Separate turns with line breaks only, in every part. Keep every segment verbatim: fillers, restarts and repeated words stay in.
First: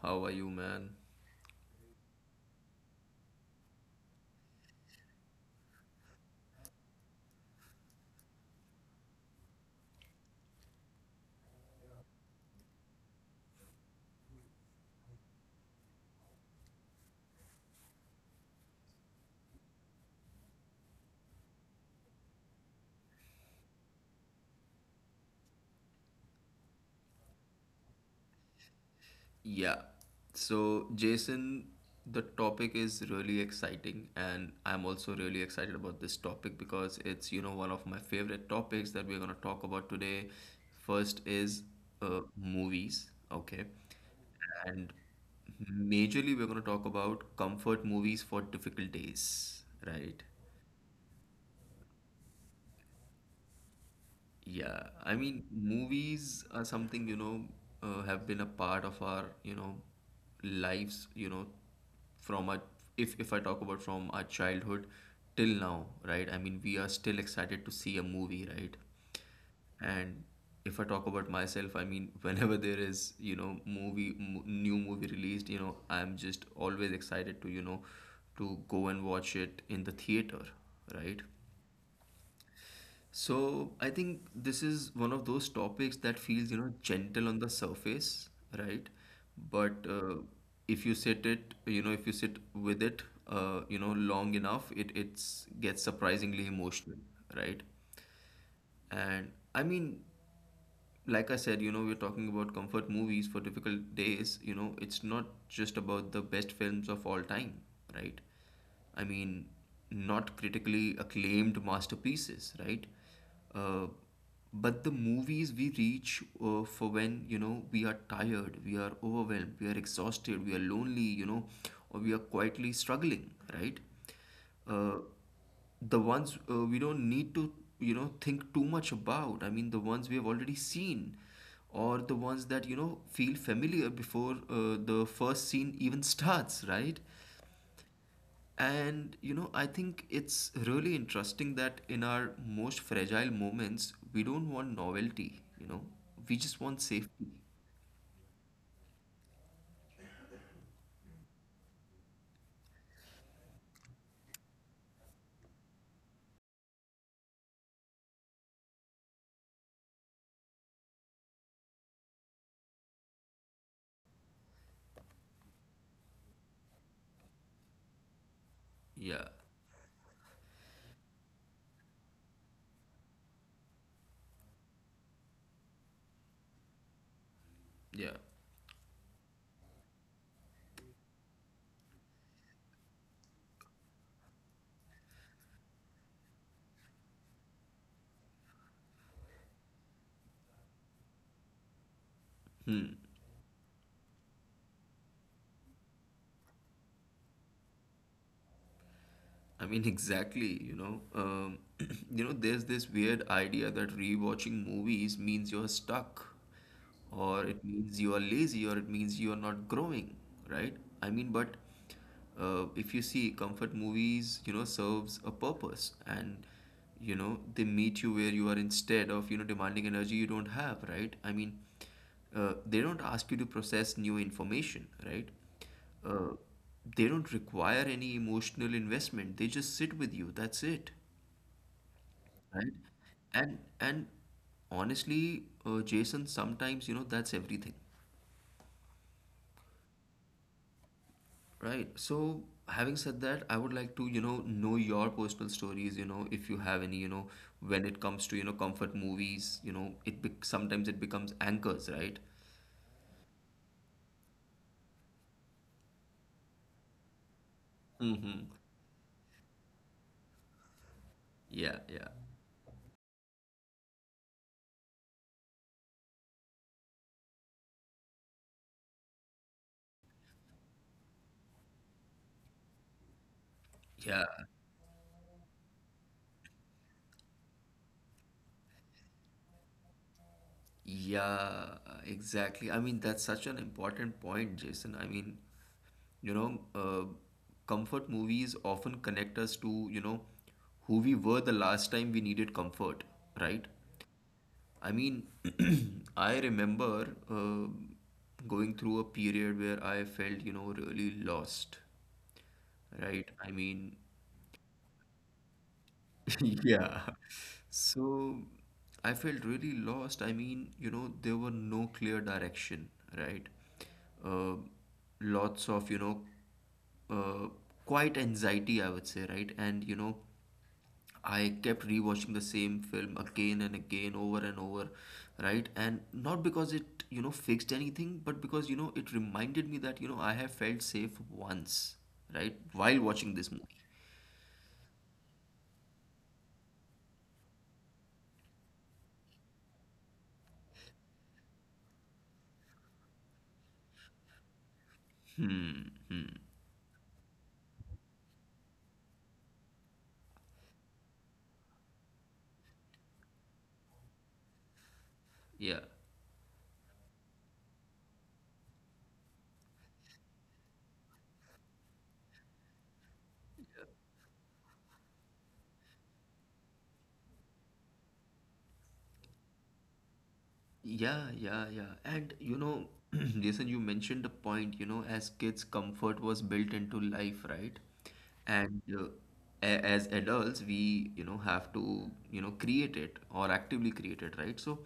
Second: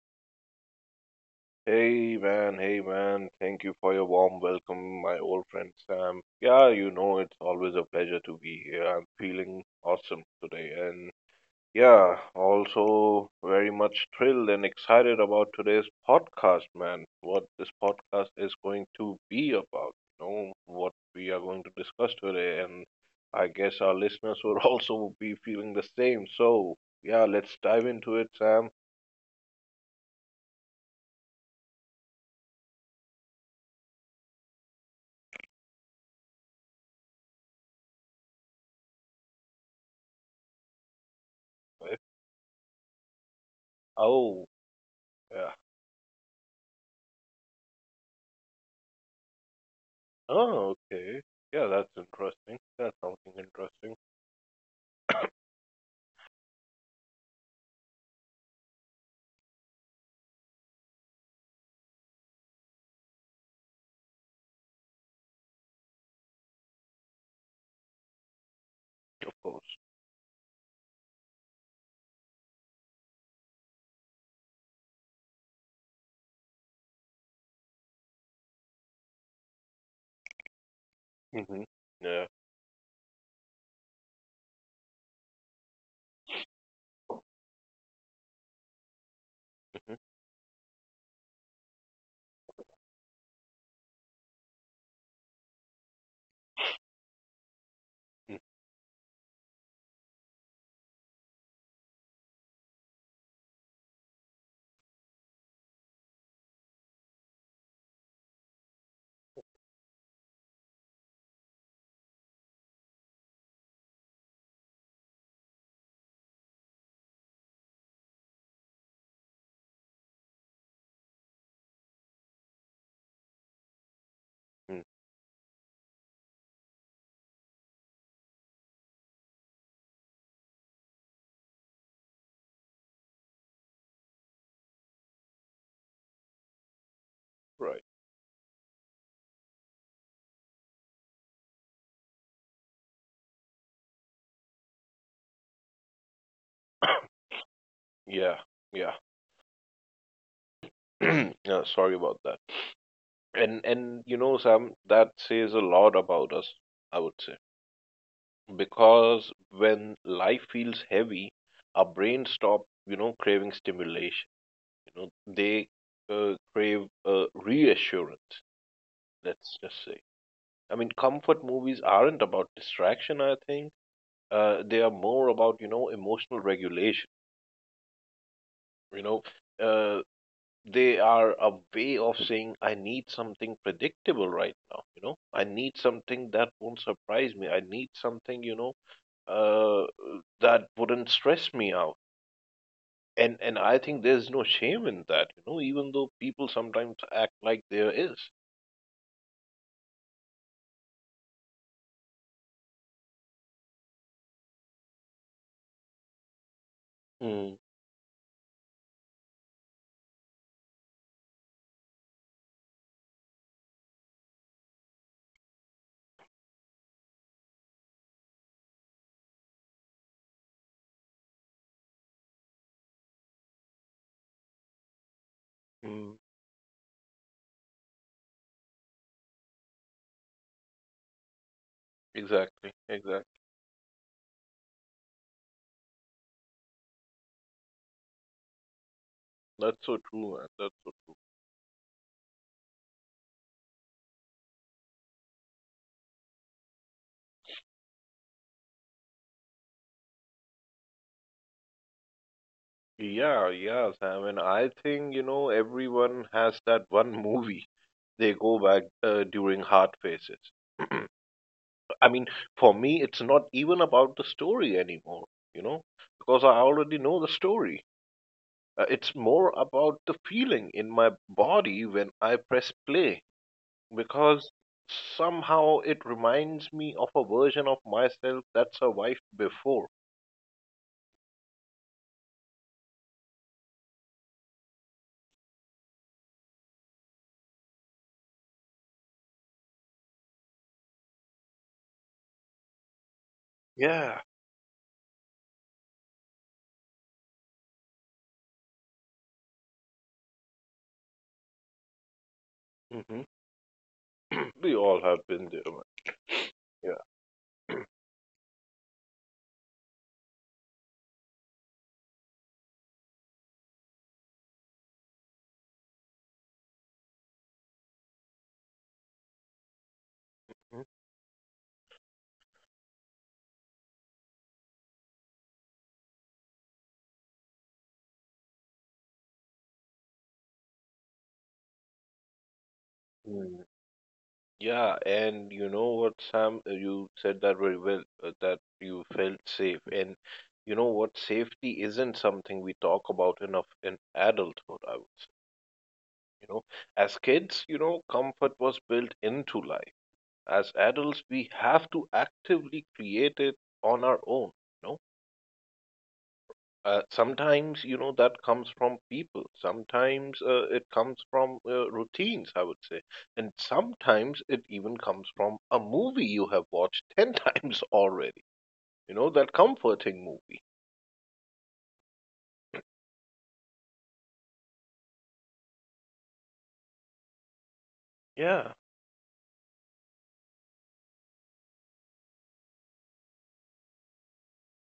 How are you, man?
Hey man, hey man, thank you for your warm welcome, my old friend Sam. Yeah, you know, it's always a pleasure to be here. I'm feeling awesome today, and yeah, also very much thrilled and excited about today's podcast, man. What this podcast is going to be about, you know, what we are going to discuss today, and I guess our listeners will also be feeling the same. So, yeah, let's dive into it, Sam.
Yeah. So, Jason, the topic is really exciting, and I'm also really excited about this topic because it's, you know, one of my favorite topics that we're going to talk about today. First is
Eh?
uh, movies, okay?
Oh,
And
yeah.
majorly, we're going to talk about comfort movies for difficult days, right?
Oh, okay. Yeah, that's interesting. That's something interesting,
Yeah, I mean, movies are something, you know, uh, have been a part of our, you know, lives, you know, from our, if, if I talk about from our childhood till now, right? I mean, we are still excited to see a movie, right?
of course.
And if I talk about myself, I mean, whenever there is, you know, movie, m new movie released, you know, I'm just always excited to, you know, to go and watch it in the theater, right?
Hmm. Yeah.
So I think this is one of those topics that feels, you know, gentle on the surface, right? But
Hmm.
uh, if you sit it, you know, if you sit with it, uh, you know, long enough, it it's gets surprisingly emotional, right? And I mean, like I said, you know, we're talking about comfort movies for difficult days. You know, it's not just about the best films of all time, right? I mean, not critically acclaimed masterpieces, right? Uh, but the movies we reach uh, for when, you know, we are tired, we are overwhelmed, we are exhausted, we are lonely, you know, or we are quietly struggling, right?
Hmm.
uh, the ones uh, we don't need to, you know, think too much about. I mean, the ones we have already seen or the ones that, you know, feel familiar before uh, the first scene even starts, right?
Right.
And you know, I think it's really interesting that in our most fragile moments we don't want novelty, you know, we just want safety.
Yeah. Yeah. Yeah, sorry about that. And and you know, Sam, that says a lot about us, I would say. Because when life feels heavy, our brain stop, you know, craving stimulation. You know, they uh, crave uh, reassurance,
Yeah,
let's just say. I mean, comfort movies aren't about distraction, I think uh, they are more about, you know, emotional regulation,
yeah.
you know, uh, they are a way of saying, I need something predictable right now, you know, I need something that won't surprise me, I need something, you know uh, that wouldn't stress me out.
Hmm.
And and i think there's no shame in that, you know, even though people sometimes act like there is.
I mean, exactly, you know. Um, you know, there's this weird idea that rewatching movies means you're stuck, or
Mm-hmm.
it means you are lazy, or it means you are not growing, right? I mean, but uh, if you see comfort movies, you know, serves a purpose and, you know, they meet you where you are instead of, you know, demanding energy you don't have, right? I mean, uh, they don't ask you to process new information, right? Uh, they don't require any emotional investment. They just sit with you. That's it,
Exactly,
right?
exactly.
And and honestly, uh, Jason, sometimes you know that's everything,
That's so true, man, that's so.
right? So having said that, I would like to, you know know your personal stories. You know, if you have any. You know, when it comes to, you know, comfort movies, you know, it bec sometimes it becomes anchors, right?
Yeah, yeah, Sam. And I think, you know, everyone has that one movie they go
Mm-hmm.
back uh, during hard phases.
Yeah,
I
yeah.
mean, for me, it's not even about the story anymore, you know, because I already know the story. Uh, it's more about the feeling in my body when I press play,
Yeah,
because somehow it reminds me of a version of myself that survived before.
yeah, exactly. I mean, that's such an important point, Jason. I mean, you know, uh, comfort movies often connect us to, you know, who we were the last time we needed comfort, right?
Yeah.
I mean, I remember uh, going through a period where I felt, you know, really lost,
Hmm.
right? I mean,
We all have been there, man.
Yeah. So I felt really lost. I mean, you know, there were no clear direction, right? Uh, Lots of, you know, uh, quite anxiety, I would say, right? And, you know,
Yeah.
I kept rewatching the same film again and again, over and over, right? And not because it, you know, fixed anything, but because, you know, it reminded me that, you know, I have felt safe once, right? While watching this
Mm.
movie.
Yeah, and you know what, Sam, uh, you said that very well, uh, that you felt safe. And you know what, safety isn't something we talk about enough in adulthood, I would say.
Hmm, hmm.
You know, as kids, you know, comfort was built into life. As adults, we have to actively create it on our own. You
Yeah.
Uh, sometimes, you know, that comes from people. Sometimes uh, it comes from uh, routines, I would say. And sometimes it even comes from a movie you have watched ten times already. You know, that comforting movie.
Yeah, yeah, yeah. And you know, Jason, you mentioned the point, you know, as kids, comfort was built into life, right?
Yeah.
And uh, a- as adults, we, you know, have to, you know, create it or actively create it, right? So,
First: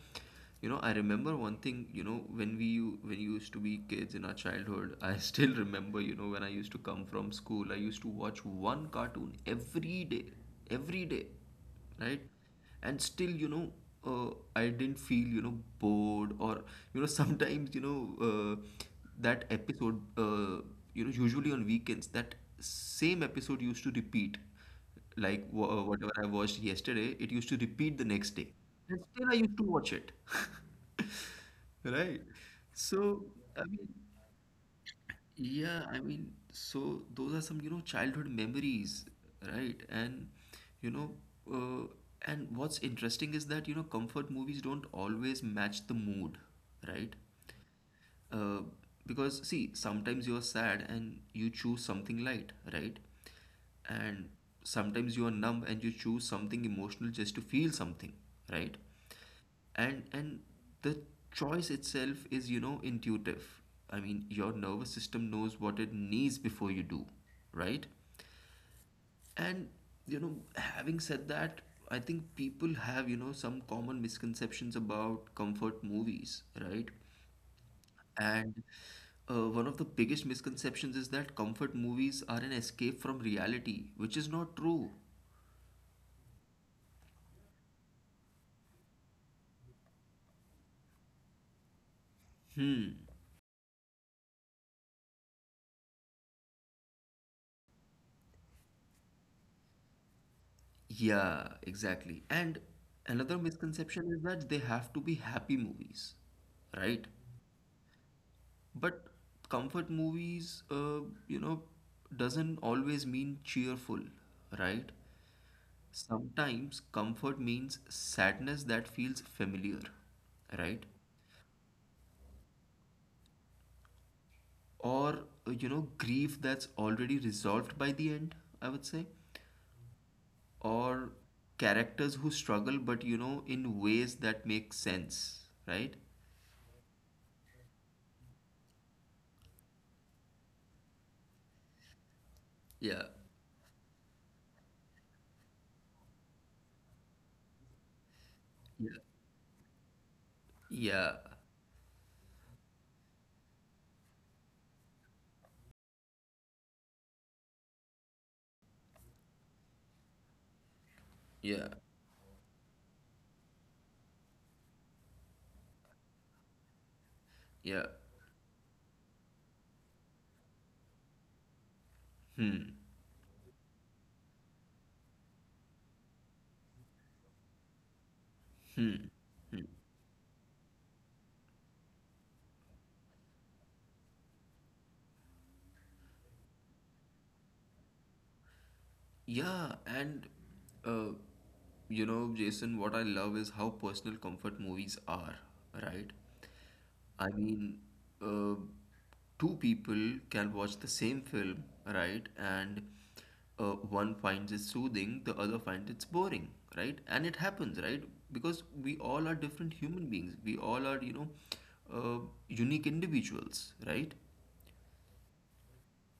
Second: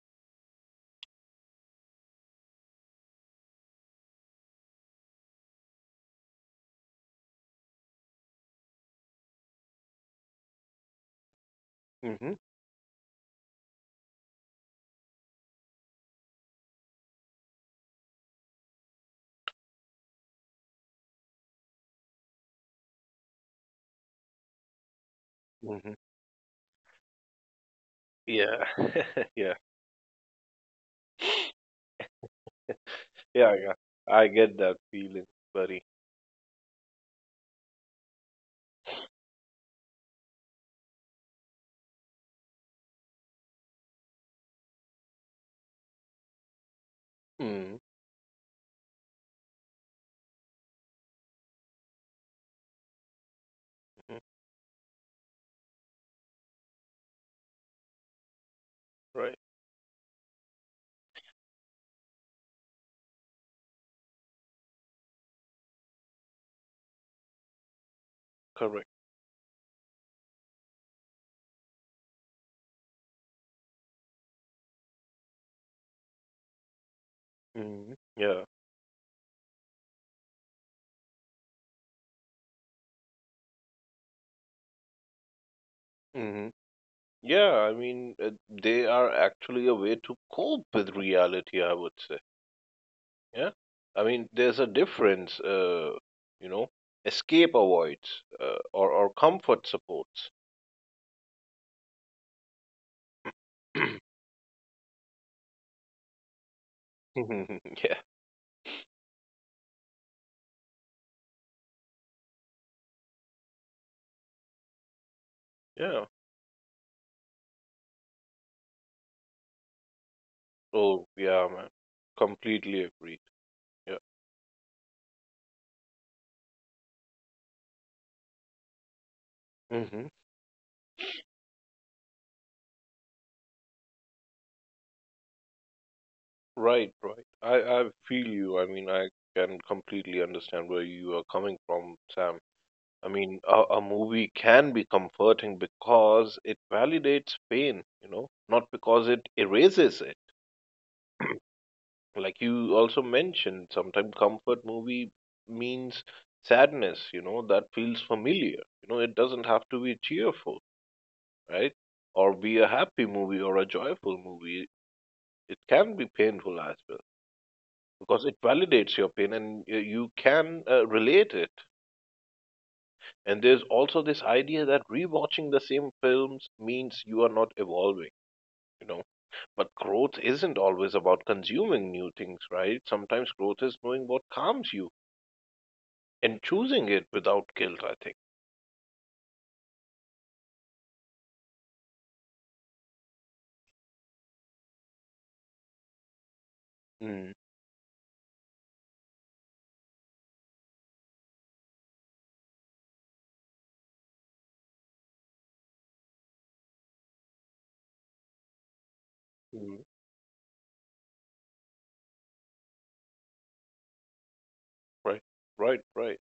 you know, I remember one thing, you know, when we, when you used to be kids in our childhood, I still remember, you know, when I used to come from school, I used to watch one cartoon every day, every day, right?
Hmm.
And still, you know, uh, I didn't feel, you know, bored or, you know, sometimes, you know, uh, that episode, uh, you know, usually on weekends, that same episode used to repeat like wha- uh,
Hmm.
whatever I watched yesterday, it used to repeat the next day,
Yeah.
and still I
Yeah.
used to watch it, right? So
Yeah.
I
Yeah.
mean,
I get that feeling, buddy.
yeah, I mean, so those are some, you know, childhood memories, right? And, you know, uh, and what's interesting is that, you know, comfort movies don't always match the mood, right?
Hmm.
Uh, because see, sometimes you are sad and you choose something light, right? And sometimes you are numb and you choose something emotional just to feel something, right?
Right.
And and the choice itself is, you know, intuitive. I mean, your nervous system knows what it needs before you do, right?
Correct.
And you know, having said that, I think people have, you know, some common misconceptions about comfort movies, right?
Hmm. Yeah.
And uh, one of the biggest misconceptions is that comfort movies are an escape from reality, which is not true.
Hmm. Yeah. I mean, uh, they are actually a way to cope with reality, I would say.
Hmm.
Yeah, I mean, there's a difference. Uh, you know, escape avoids uh, or or comfort supports.
Yeah, exactly. And another misconception is that they have to be happy movies, right?
Yeah,
But comfort movies, uh, you know, doesn't always mean cheerful, right?
yeah.
Sometimes comfort means sadness that feels familiar, right?
Oh, yeah, man. Completely agreed. Yeah.
Or uh, you know, grief that's already resolved by the end, I would say.
Hmm.
Or characters who struggle but, you know, in ways that make sense, right?
Right, right. I I feel you. I mean, I can completely understand where you are coming from, Sam.
Yeah,
I mean, a, a movie can be comforting because it validates pain, you know, not
yeah,
because it erases it.
yeah,
Like you also mentioned, sometimes comfort movie means sadness, you know, that feels familiar. You know, it doesn't have to be cheerful,
yeah,
right? Or be a happy movie or a joyful movie. It can be painful as well
yeah.
because it validates your pain and y- you can uh, relate it. And there's also this idea that rewatching the same films means you are not evolving, you know. But growth isn't always about consuming new things, right? Sometimes growth is knowing what calms you. And choosing it without guilt, I think.
Yeah, and uh, you know, Jason, what I love is how personal comfort movies are, right? I
Mm.
mean, uh, two people can watch the same film, right? And uh, one finds it soothing, the other finds it's boring, right? And it happens, right? Because we all are different
Mm.
human beings. We all are, you know, uh, unique individuals, right?
Right, right, right.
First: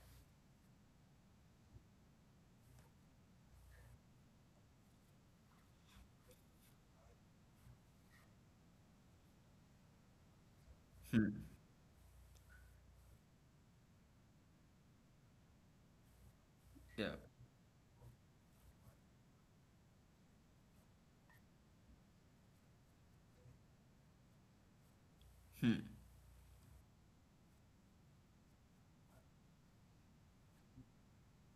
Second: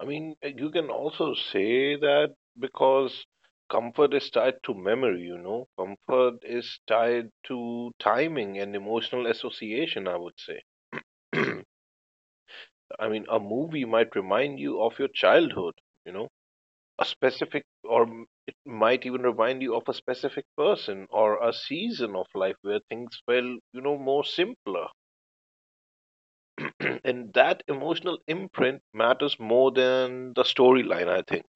I mean, uh, you can also say that because comfort is tied to memory, you know, comfort is tied to timing and emotional association, I would say. I mean, a movie might remind you of your childhood, you know, a
Yeah.
specific, or m- it might even remind you of a specific person or a season of life where things felt, you know, more simpler. And that emotional imprint matters more than the storyline, I think.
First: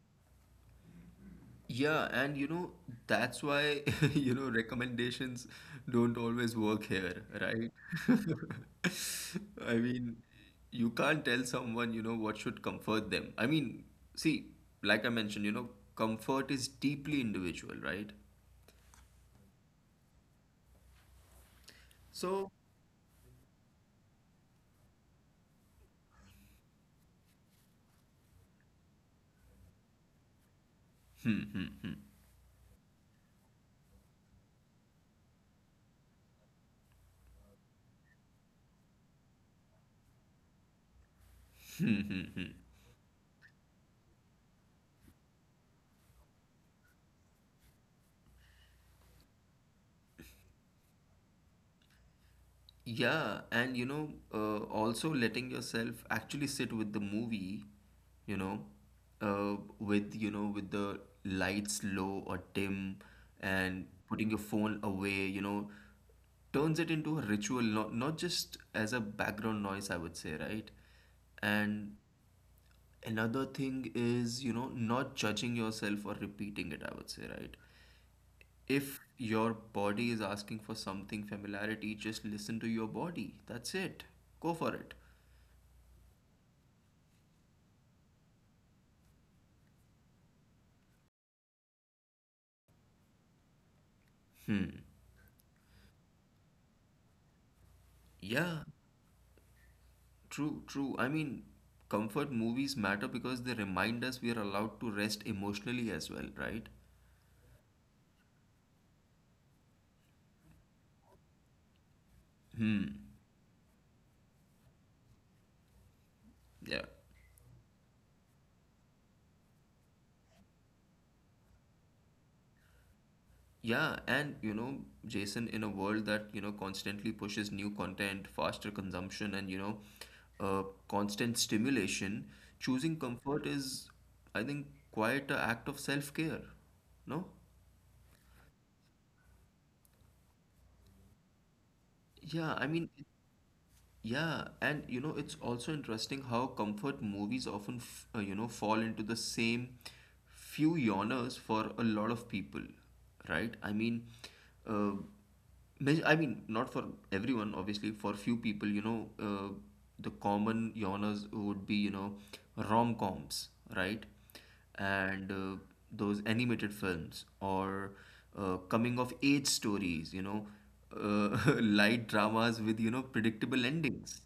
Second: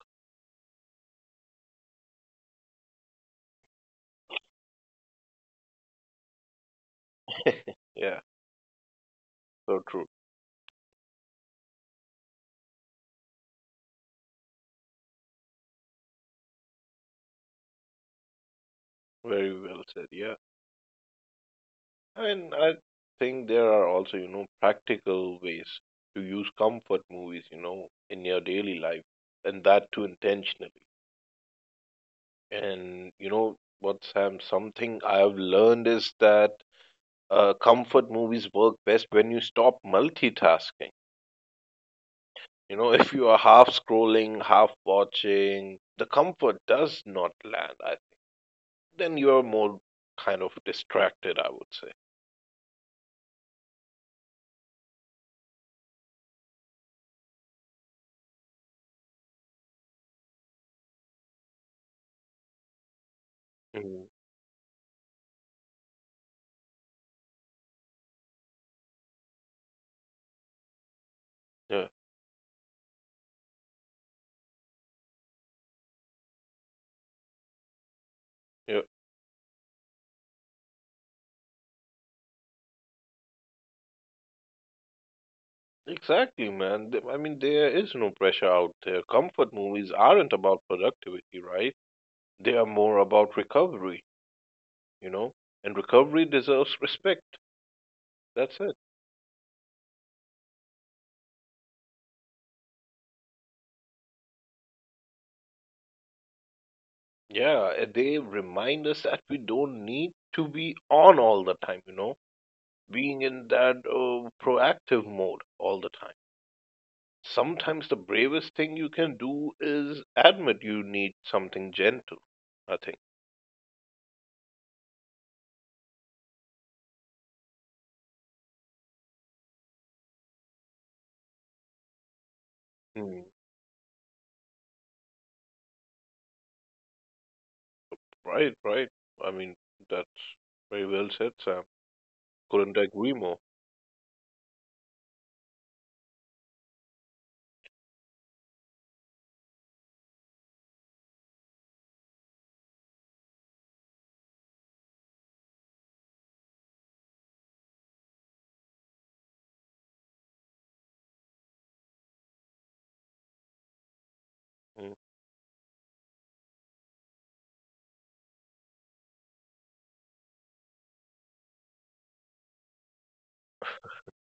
Yeah, and you know, that's why, you know, recommendations don't always work here, right?
Yeah,
I
so true.
mean, you can't tell someone, you know, what should comfort them. I mean, see, like I mentioned, you know, comfort is deeply individual, right?
Very well said. Yeah. I mean,
So,
I think there are also, you know, practical ways to use comfort movies, you know, in your daily life, and that too intentionally. And, you know, what Sam, something I've learned is that uh, comfort movies work best when you stop multitasking. You know, if you are half scrolling, half watching, the comfort does not land. I, then you're more kind of distracted, I would say.
Yeah, and you know, uh, also letting yourself actually sit with the movie, you know, uh, with, you know, with the lights low or dim, and
Hmm.
putting your phone away, you know, turns it into a ritual, not not just as a background noise, I would say, right?
Yeah,
And another thing is, you know, not judging yourself or repeating it, I would say, right?
yeah,
If your body is asking for something familiarity, just listen to your body. That's it. Go for it.
exactly, man. Th- I mean, there is no pressure out there. Comfort movies aren't about productivity, right? They are more about recovery,
Hmm.
you know, and recovery deserves respect. That's
Yeah,
it.
true, true. I mean, comfort movies matter because they remind us we are allowed to rest emotionally as well, right?
Yeah, and they remind us that we don't need to be on all the time, you know,
Hmm.
being in that uh, proactive mode all the time.
Yeah.
Sometimes the bravest thing you can do is admit you need something gentle, I think.
Yeah, and you know, Jason, in a world that, you know, constantly pushes new content, faster consumption, and, you know, uh, constant stimulation, choosing
Hmm.
comfort is, I think, quite a act of self-care. No?
Right, right. I mean, that's very well said, Sam.
Yeah, I
Couldn't
mean,
agree more.
yeah, and you know, it's also interesting how comfort movies often, f- uh, you know, fall into the same few genres for a lot of people, right? I mean, uh, ma- I mean, not for everyone, obviously, for few people, you know, uh, the common genres would be, you know, rom-coms, right?
Mm.
And uh, those animated films or uh, coming of age stories, you know, uh, light dramas with, you know, predictable endings,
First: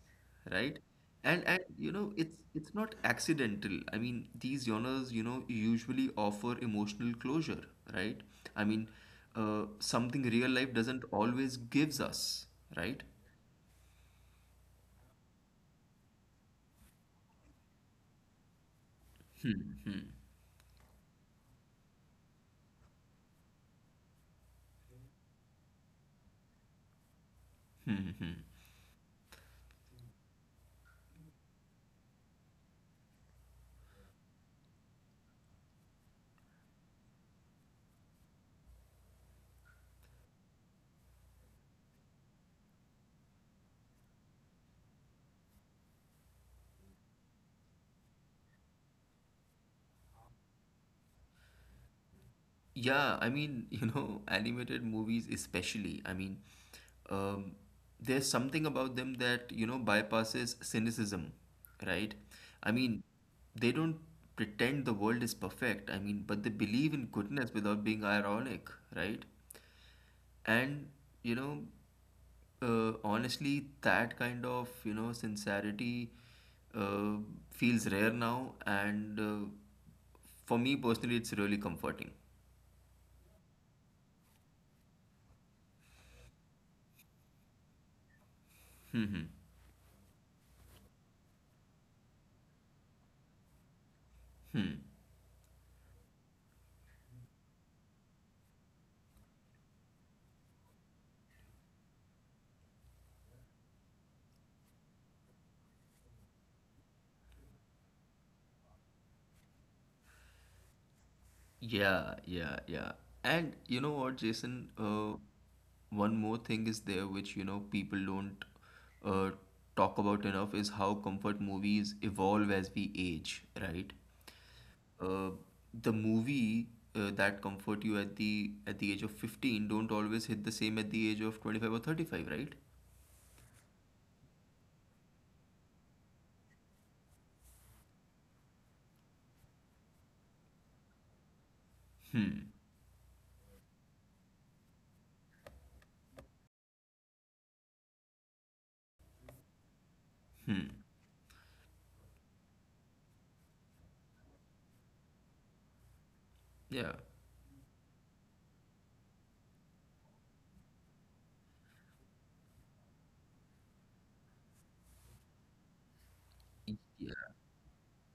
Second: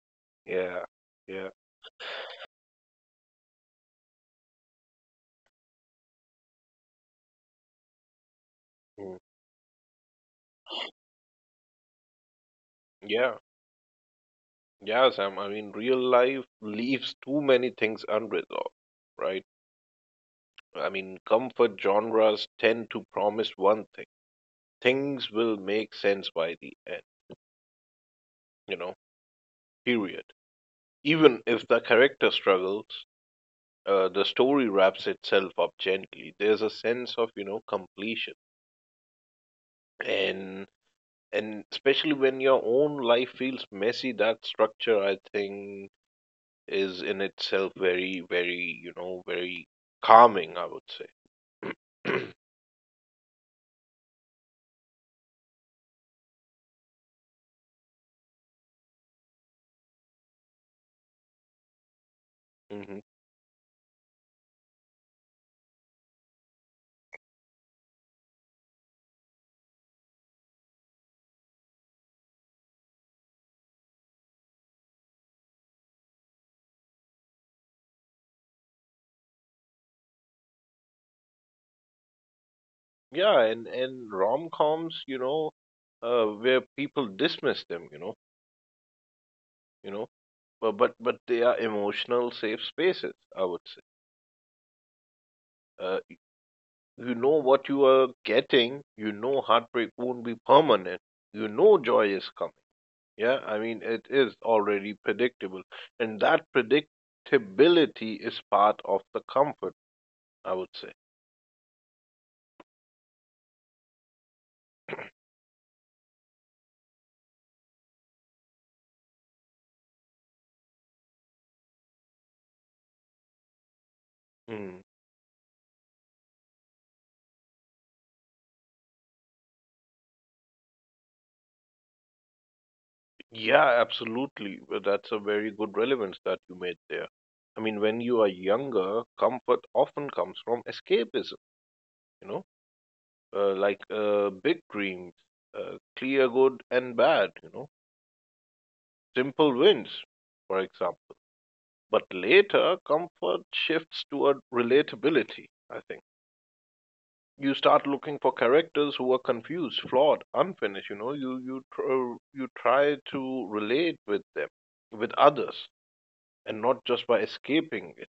right?
Yeah,
And
yeah.
and you know, it's it's not accidental. I mean, these genres, you know, usually offer emotional closure, right? I mean,
Mm.
uh, something real life doesn't always gives us, right?
Yeah, yeah, Sam. I mean, real life leaves too many things unresolved, right? I mean, comfort genres tend to promise one thing: things will make sense by the end, you know, period. Even if the character struggles, uh, the story wraps itself up gently. There's a sense of, you know, completion. And and especially when your own life feels messy, that structure I think is in itself very, very, you know, very calming, I would say.
Yeah, I mean, you know, animated movies especially, I mean, um, there's something about them that, you know, bypasses cynicism, right? I
Hmm.
mean, they don't pretend the world is perfect, I mean, but they believe in goodness without being ironic, right? And, you know, uh, honestly, that kind of, you know, sincerity uh, feels rare now, and uh, for me personally, it's really comforting.
Yeah, and and rom-coms, you know, uh, where people dismiss them, you know,
Hmm, hmm,
you know, but but but they are emotional safe spaces, I would say.
hmm.
uh, you know what you are getting, you know, heartbreak won't be permanent, you know, joy is coming. Yeah, I mean, it is already predictable, and that predictability is part of the comfort, I would say.
Yeah, yeah, yeah. And you know what, Jason? Uh, one more thing is there which, you know, people don't uh, talk about enough is how comfort movies evolve as we age, right?
Mm.
Uh, the movie uh, that comfort you at the at the age of fifteen don't always hit the same at the age of twenty-five or thirty-five, right?
Yeah, absolutely. Well, that's a very good relevance that you made there. I mean, when you are younger, comfort often comes from escapism, you know, uh, like uh, big dreams, uh, clear good and bad, you know, simple wins, for example. But later, comfort shifts toward relatability, I think.
Yeah.
You start looking for characters who are confused, flawed, unfinished, you know, you, you, tr- uh, you try to relate with them, with others, and not just
Yeah.
by escaping it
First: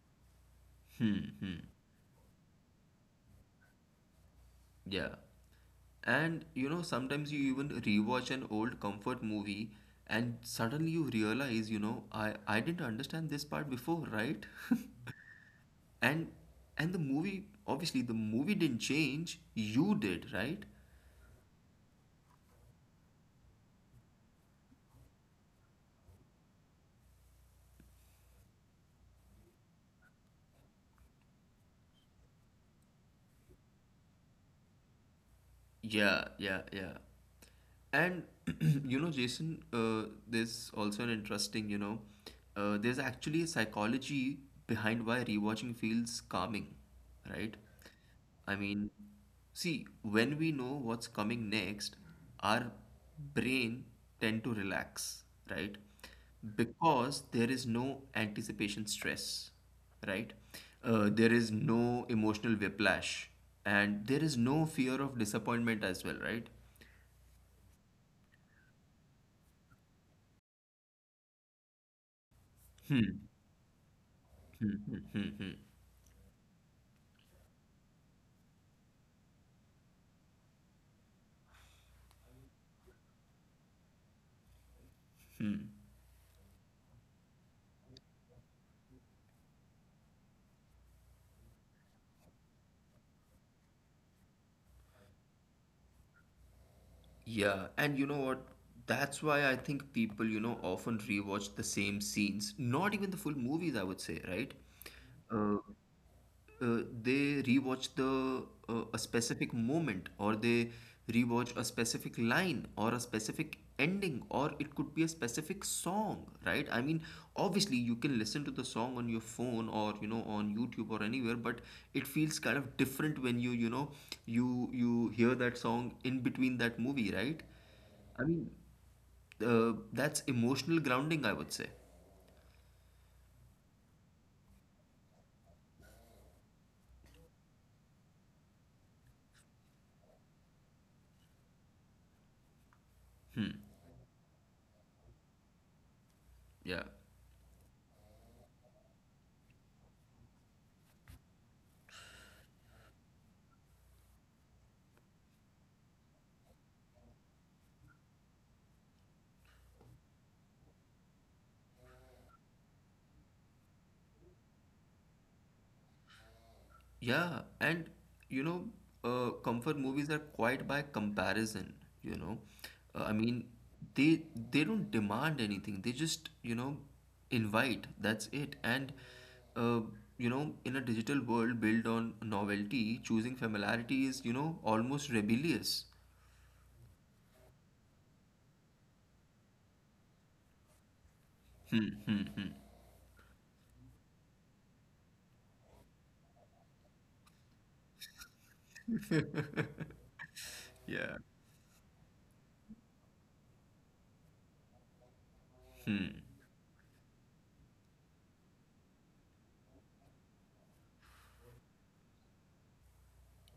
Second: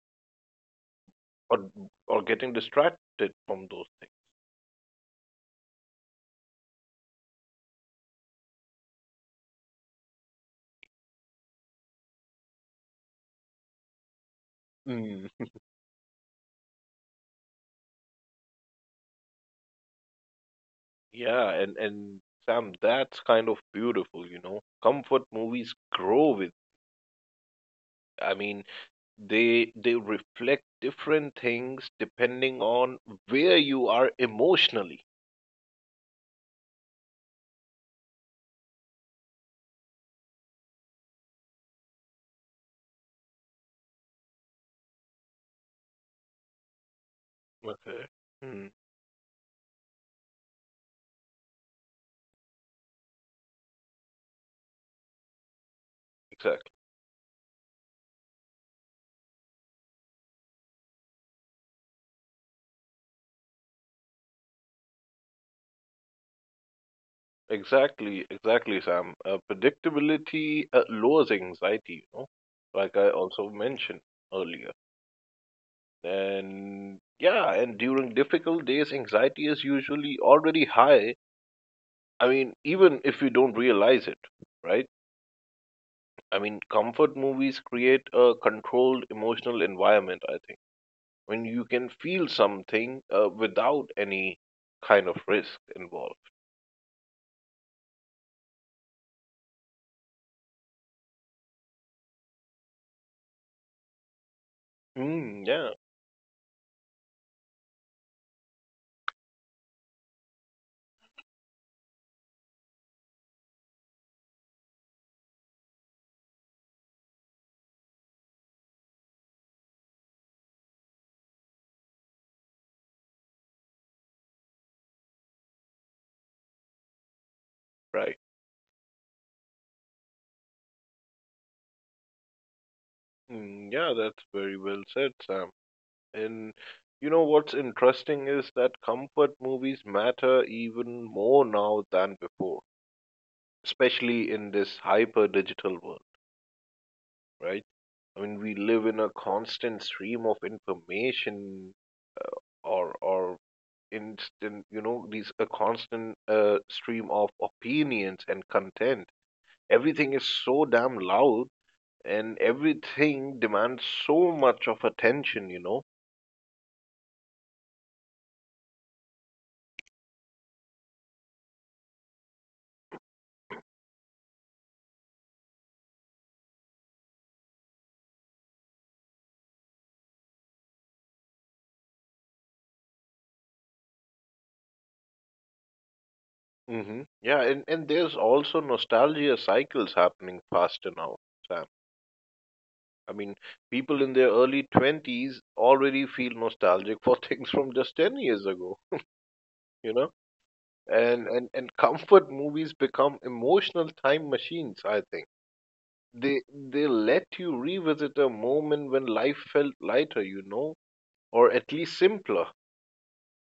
Hmm, hmm.
or, or getting distracted from those
Yeah. And you know, sometimes you even rewatch an old comfort movie and suddenly you realize, you know, I, I didn't understand this part before, right?
things.
And and the movie, obviously the movie didn't change, you did, right?
Yeah, and and Sam, that's kind of beautiful, you know. Comfort movies grow with. I mean, they they reflect different things depending on where you are emotionally.
Yeah, yeah, yeah. And you know, Jason, uh, there's also an interesting, you know, uh, there's actually a psychology behind why rewatching feels calming, right?
Okay.
I
Hmm.
mean, see, when we know what's coming next, our brain tend to relax, right?
Exactly.
Because there is no anticipation stress, right? Uh, there is no emotional whiplash and there is no fear of disappointment as well, right?
Exactly. Exactly, Sam. Uh, predictability uh, lowers anxiety, you know, like I also mentioned earlier.
Mm-hmm.
And yeah, and during difficult days, anxiety is usually already high. I mean, even if you don't realize it, right? I mean, comfort movies create a controlled emotional environment, I think. When you can feel something uh, without any kind of risk involved.
Yeah, and you know what? That's why I think people, you know, often rewatch the same scenes, not even the full movies, I would say, right?
Mm,
Uh,
yeah,
uh, they rewatch the uh, A specific moment, or they rewatch a specific line or a specific ending, or it could be a specific song, right? I mean, obviously you can listen to the song on your phone or, you know, on YouTube or anywhere, but it feels kind of different when you you know you you hear that song in between that movie, right?
right.
i mean uh, that's emotional grounding, I would say.
Mm, yeah, that's very well said, Sam. And you know what's interesting is that comfort movies matter even more now than before,
Hmm.
especially in this hyper digital world,
Yeah.
right? I mean, we live in a constant stream of information, or or instant, you know, these a constant uh, stream of opinions and content. Everything is so damn loud, and everything demands so much of attention, you know.
Yeah, and you know, uh, comfort movies are quite by comparison, you know. Uh, I mean, they they don't demand anything. They just, you know, invite. That's it. And uh, you know, in a digital world built on novelty, choosing familiarity is, you know, almost rebellious.
Hmm. Yeah, and and there's also nostalgia cycles happening faster now, Sam. I mean, people in their early twenties already feel nostalgic for things from just ten years ago, you know. And and and comfort movies become emotional time machines, I think. They they let you revisit a moment when life felt lighter, you know, or at least simpler.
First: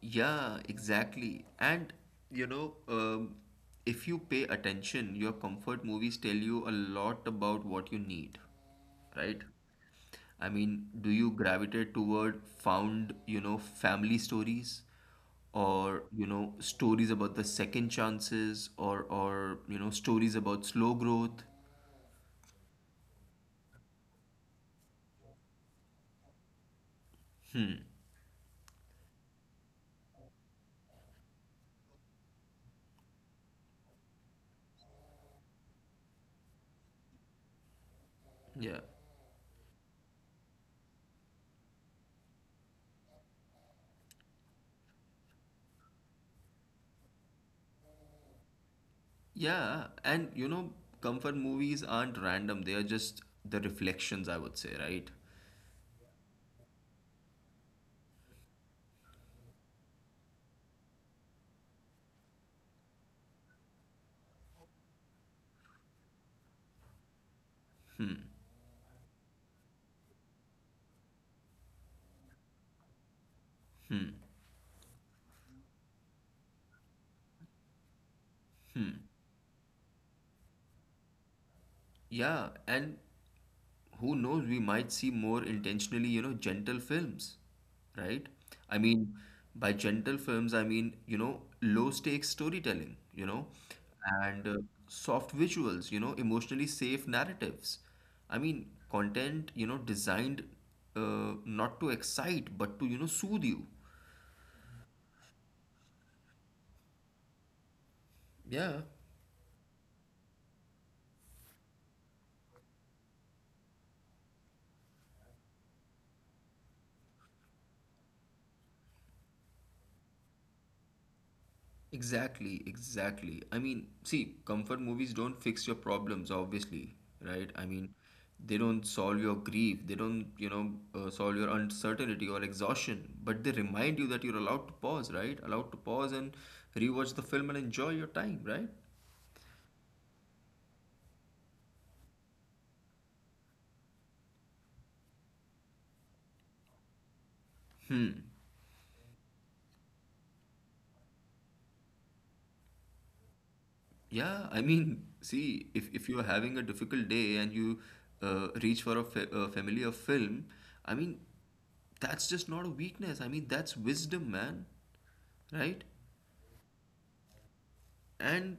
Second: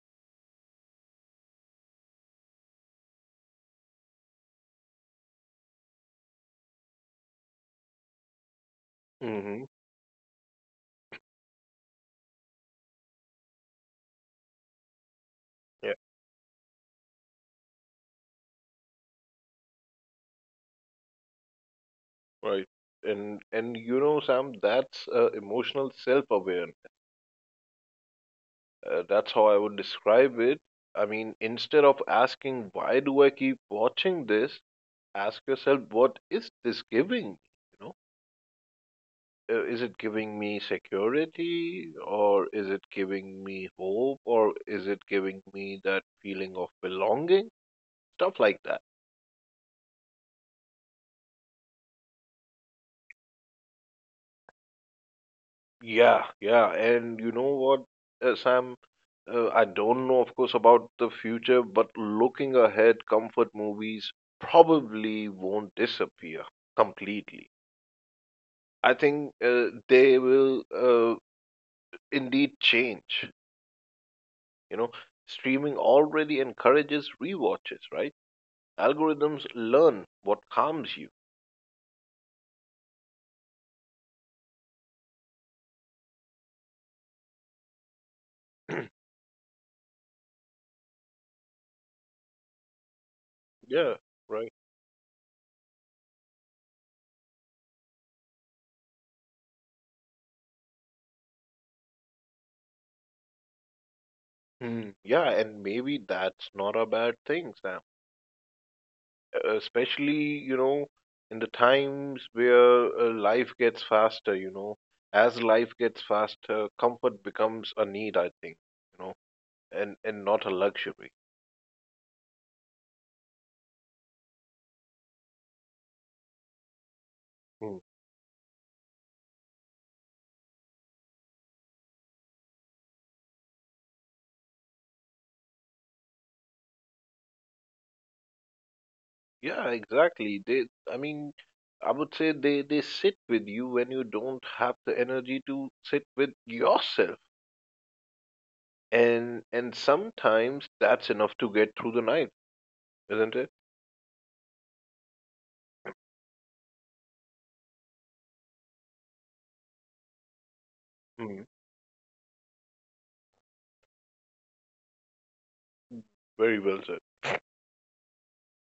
Yeah, exactly. And you know, um, if you pay attention, your comfort movies tell you a lot about what you need, right?
Hmm.
I mean, do you gravitate toward found, you know, family stories,
Yeah,
or, you know, stories about the second chances, or or, you know, stories about slow growth?
right. and and you know Sam, that's uh, emotional self awareness, uh, that's how I would describe it. I mean, instead of asking, why do I keep watching this, ask yourself, what is this giving you?
Yeah.
Uh, is it giving me security, or is it giving me hope, or is it giving me that feeling of belonging, stuff like that.
Yeah, and you know, comfort movies aren't random. They are just the reflections, I would say, right?
Yeah, yeah, and you know what, uh, Sam, uh, I don't know of course about the future, but looking ahead comfort movies probably won't disappear completely. I think uh, they will, uh, indeed change, you know. Streaming already encourages rewatches, right? Algorithms learn what harms you.
Yeah, and who knows, we might see more intentionally, you know, gentle films, right? I mean, by gentle films I mean, you know, low stakes storytelling, you know.
Yeah,
And
right.
uh, soft visuals, you know, emotionally safe narratives. I mean, content, you know, designed uh, not to excite but to, you know, soothe you.
Mhm. Yeah, and maybe that's not a bad thing, Sam.
Yeah.
Uh, Especially, you know, in the times where uh, life gets faster, you know, as life gets faster, comfort becomes a need, I think, you know, and and not a luxury.
Exactly, exactly. I mean, see, comfort movies don't fix your problems, obviously, right? I
Hmm.
mean, they don't solve your grief, they don't, you know, uh, solve your uncertainty or exhaustion, but they remind you that you're allowed to pause, right? Allowed to pause and rewatch the film and enjoy your time, right?
Yeah, exactly. They, I mean, I would say they they sit with you when you don't have the energy to sit with yourself. And and sometimes that's enough to get through the night, isn't it?
Yeah, I mean, see, if, if you're having a difficult day and you uh, reach for a, fa- a familiar film, I mean,
Mhm.
that's just not a weakness. I mean, that's wisdom, man, right?
Very well said.
And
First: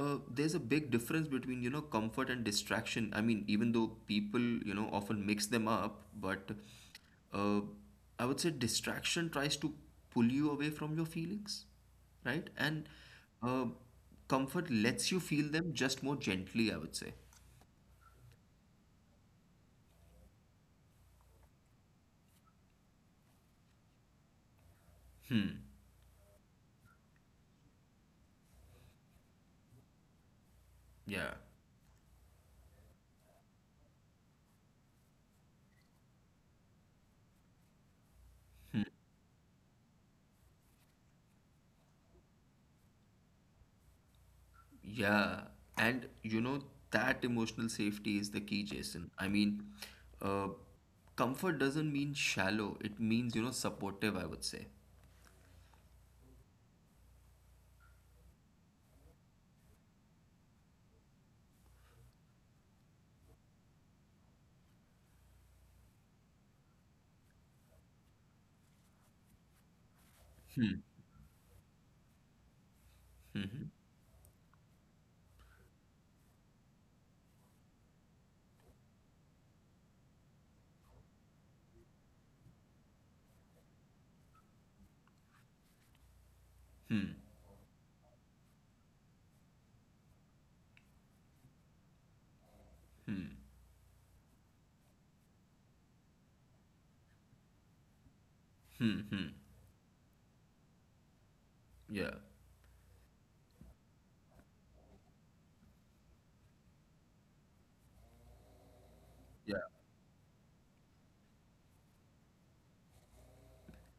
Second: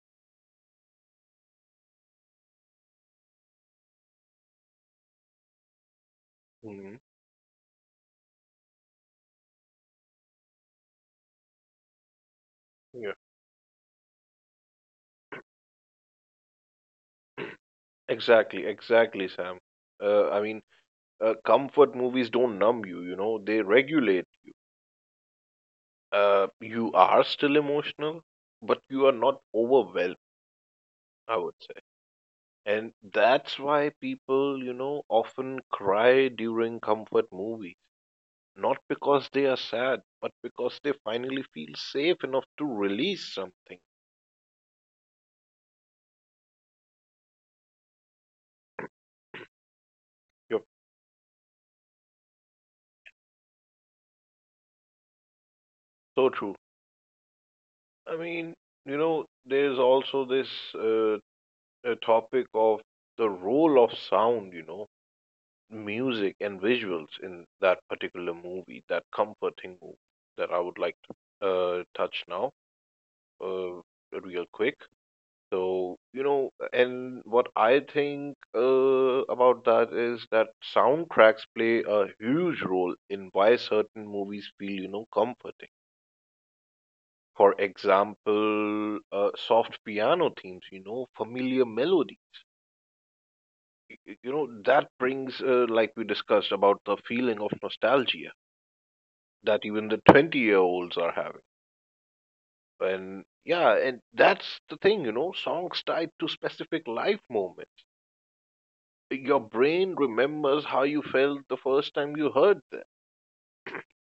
uh, there's a big difference between, you know, comfort and distraction. I mean, even though people, you know, often mix them up, but
Hmm.
uh, I would say distraction tries to pull you away from your feelings, right. And
Yeah.
uh, comfort lets you feel them just more gently, I would say.
Exactly, exactly, Sam. Uh, I mean, uh, comfort movies don't numb you, you know, they regulate. Uh, you are still emotional, but you are not overwhelmed,
Yeah.
I would say. And that's why people, you know, often cry during comfort movies, not because they are sad, but because they finally feel safe enough to release something.
Yeah, and you know, that emotional safety is the key, Jason. i mean uh,
Yep,
Comfort doesn't mean shallow, it means, you know, supportive, I would say.
so true. I mean, you know, there's also this uh, uh, topic of the role of sound, you know, music and visuals in that particular movie, that comforting movie that I would like to uh, touch now, uh, real quick. So, you know, and what I think uh, about that is that soundtracks play a huge role in why certain movies feel, you know, comforting. For example, uh, soft piano themes, you know, familiar melody. Y- y- You know, that brings, uh, like we discussed, about the feeling of nostalgia
Hmm. Hmm.
that even the twenty year olds are having.
Yeah.
And yeah, and that's the thing, you know, songs tied to specific life moments. Your
Yeah.
brain remembers how you felt the first time you heard them.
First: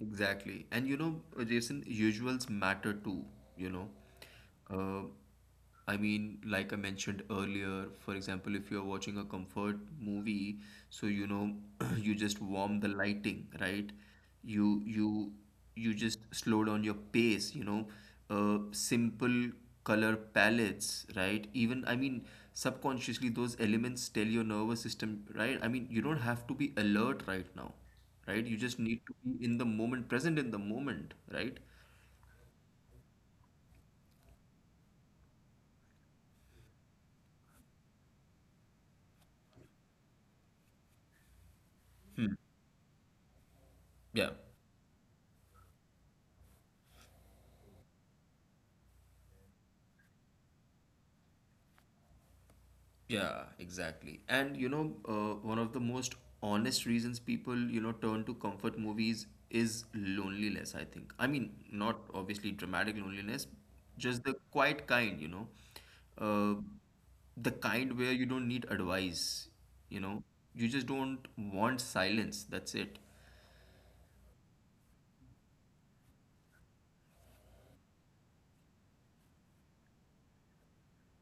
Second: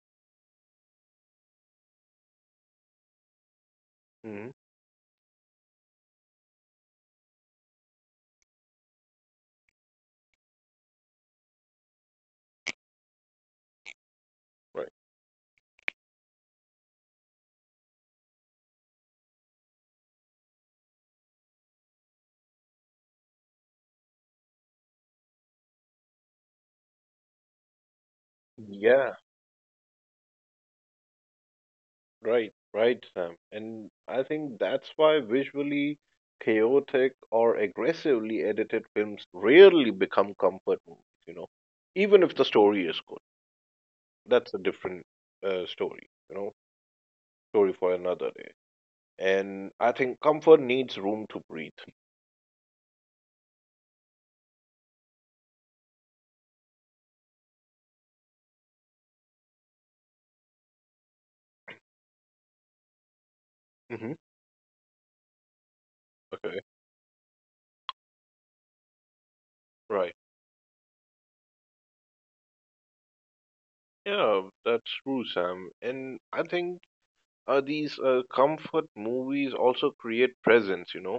Exactly. And you know, uh, Jason, usuals matter too, you know.
Hmm
Uh, I mean, like I mentioned earlier, for example, if you're watching a comfort movie, so you know, you just warm the lighting, right? You
Right.
you you just slow down your pace, you know, uh, simple color palettes, right? Even, I mean, subconsciously, those elements tell your nervous system, right? I mean, you don't have to be alert right now, right? You just need to
Yeah.
be in the moment, present in the moment, right?
Right, right, Sam. And I think that's why visually chaotic or aggressively edited films rarely become comfort movies, you know, even if the story is good.
Yeah.
That's a different uh, story, you know, story for another day. And I think comfort needs room to breathe.
Yeah, exactly. And you know, uh, one of the most honest reasons people, you know, turn to comfort movies is loneliness, I think. I mean, not obviously dramatic loneliness,
Hmm
just the quiet kind, you know. Uh,
Okay,
the kind where you don't need advice, you
right.
know. You just don't want silence. That's it.
Yeah, that's true, Sam. And I think uh, these uh, comfort movies also create presence, you know.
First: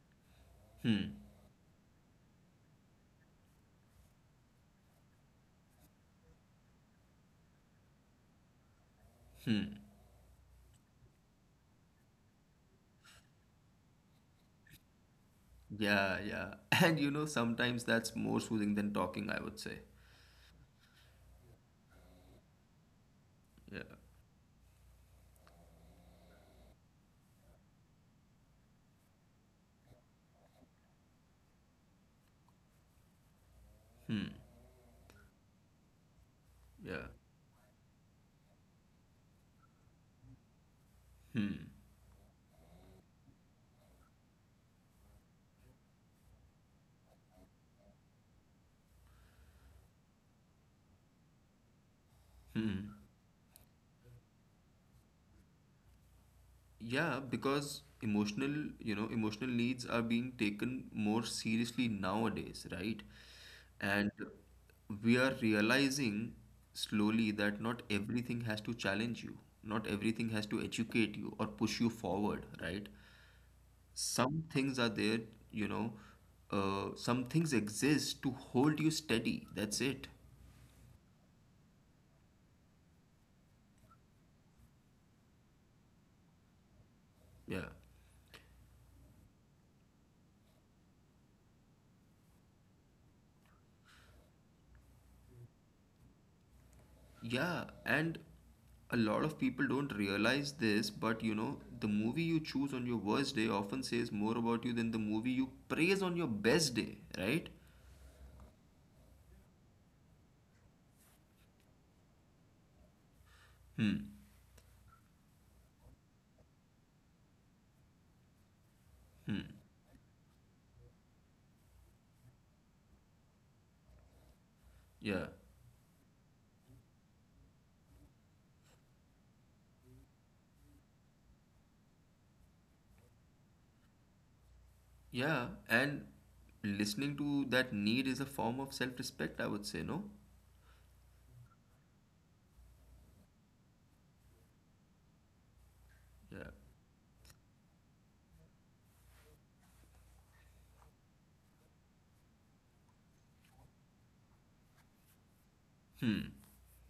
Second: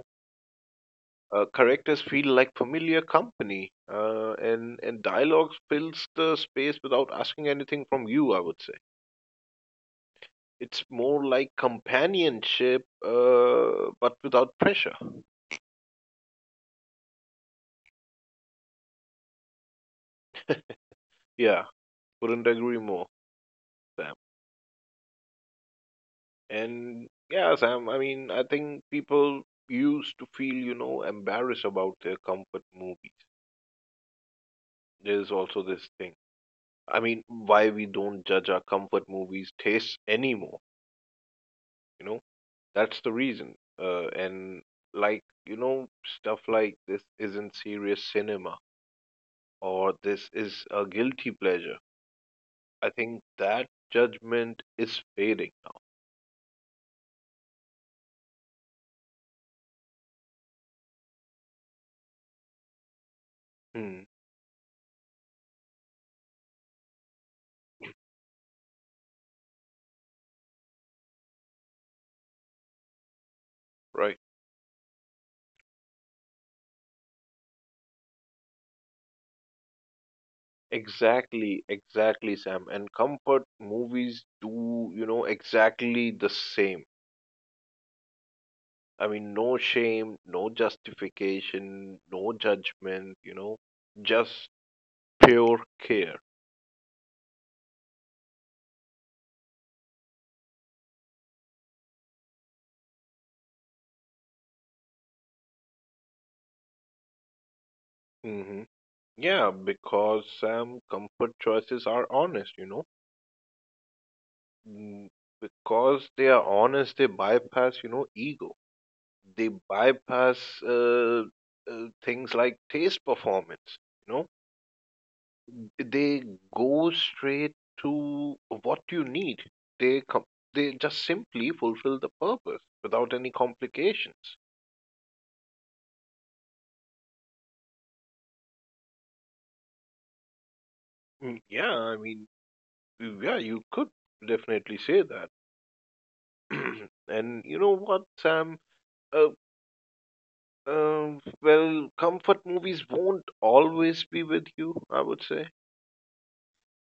Uh, characters feel like familiar company, uh, and and dialogue fills the space without asking anything from you. I would say it's more like companionship, uh, but without pressure.
Yeah, yeah. And you know, sometimes that's more soothing than talking, I would say.
Yeah, couldn't agree more,
Yeah.
Sam. And yeah, Sam. I mean, I think people used to feel, you know, embarrassed about their comfort movies. There's also this thing. I
Yeah.
mean, why we don't judge our comfort movies tastes anymore, you know? That's the reason. Uh, and like, you know, stuff like this isn't serious cinema or this is a guilty pleasure. I think that judgment is fading.
Yeah, because emotional, you know, emotional needs are being taken more seriously nowadays, right?
Hmm,
And we are realizing slowly that not everything has to challenge you, not everything has to educate you or push you forward, right?
right.
Some things are there, you know, uh, some things exist to hold you steady. That's it.
Exactly, exactly, Sam. And comfort movies do, you know, exactly the same.
Yeah.
I mean, no shame, no justification, no judgment, you know, just pure care.
Yeah, and a lot of people don't realize this, but you know, the movie you choose on your worst day often says more about you than the movie you praise on your best day, right?
Hmm Yeah, because Sam, comfort choices are honest, you know.
Hmm.
Mm. Because they are honest, they bypass, you know, ego. They bypass uh, uh, things like taste performance, you know.
Yeah.
They go straight to what you need. They com- they just simply fulfill the purpose without any complications.
Yeah, and listening to that need is a form of self-respect, I would say, no?
Mm, yeah, I mean, yeah, you could definitely say that.
Yeah.
And you know what, Sam? Uh, Um, well, comfort movies won't always be with you, I would say.
Hmm.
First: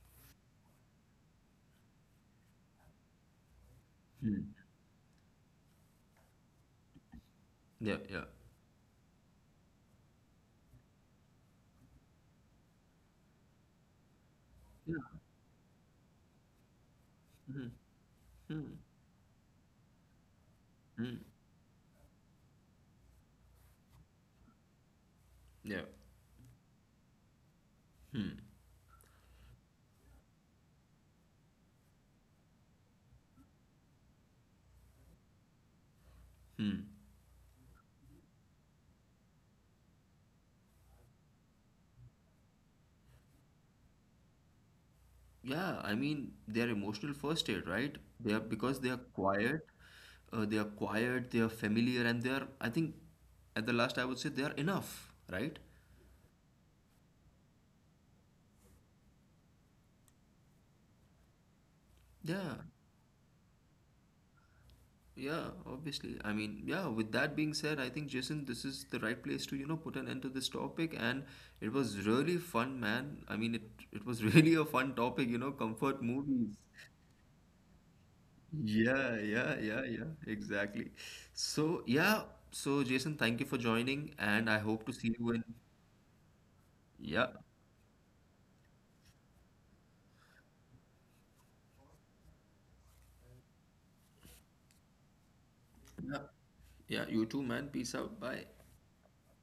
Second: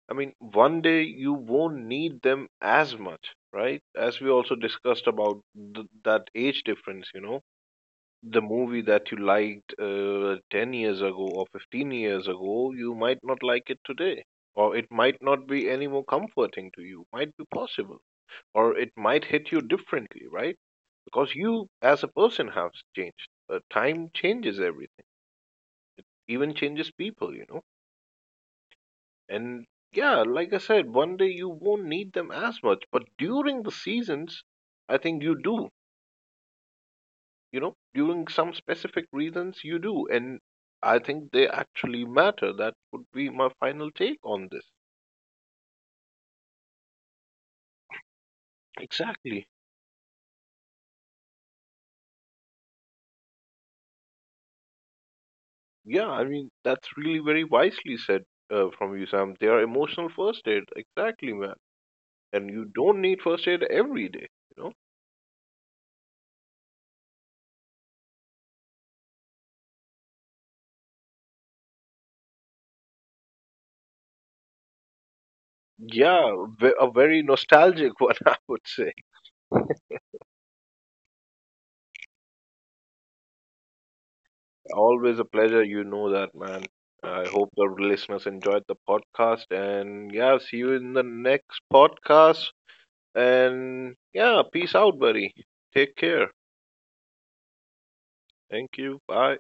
I mean, one day you won't need them as much, right? As we
Hmm.
also discussed about th- that age difference, you know,
Yeah, yeah.
the movie that you liked uh, ten years ago or fifteen years ago, you might not like it today, or it
Yeah.
might not be any more comforting to you, might be
Hmm.
possible,
Hmm.
or it might hit you differently, right?
Hmm.
Because you as a person has changed. Uh, time changes everything,
Yeah.
even changes people, you know. And yeah, like I said, one day you won't need them as much, but during the seasons, I think you do, you know, during some specific reasons, you do. And I think they actually matter. That would be my final take on this.
Yeah, I mean, they're emotional first aid, right? They are, because they are
Exactly.
quiet, uh, they are quiet, they are familiar, and they are. I think at the last, I would say they are enough, right?
Yeah, I mean, that's really very wisely said uh, from you, Sam. They are emotional first aid. Exactly, man. And
Yeah,
you don't need first aid every day, you know?
yeah, obviously. I mean, yeah. With that being said, I think, Jason, this is the right place to, you know, put an end to this topic, and it was really fun, man. I mean, it it was really a fun topic, you know, comfort
Yeah,
movies.
ve- a very nostalgic one, I would say.
Yeah, yeah, yeah, yeah, exactly. So, yeah, so Jason, thank you for joining, and I hope to see
Always a
you in.
pleasure. You know that, man. I
Yeah,
hope the listeners enjoyed the podcast. And yeah, see you in the next podcast. And yeah, peace out, buddy. Take
yeah,
care.
yeah, you too, man. Peace out. Bye.
Thank you. Bye.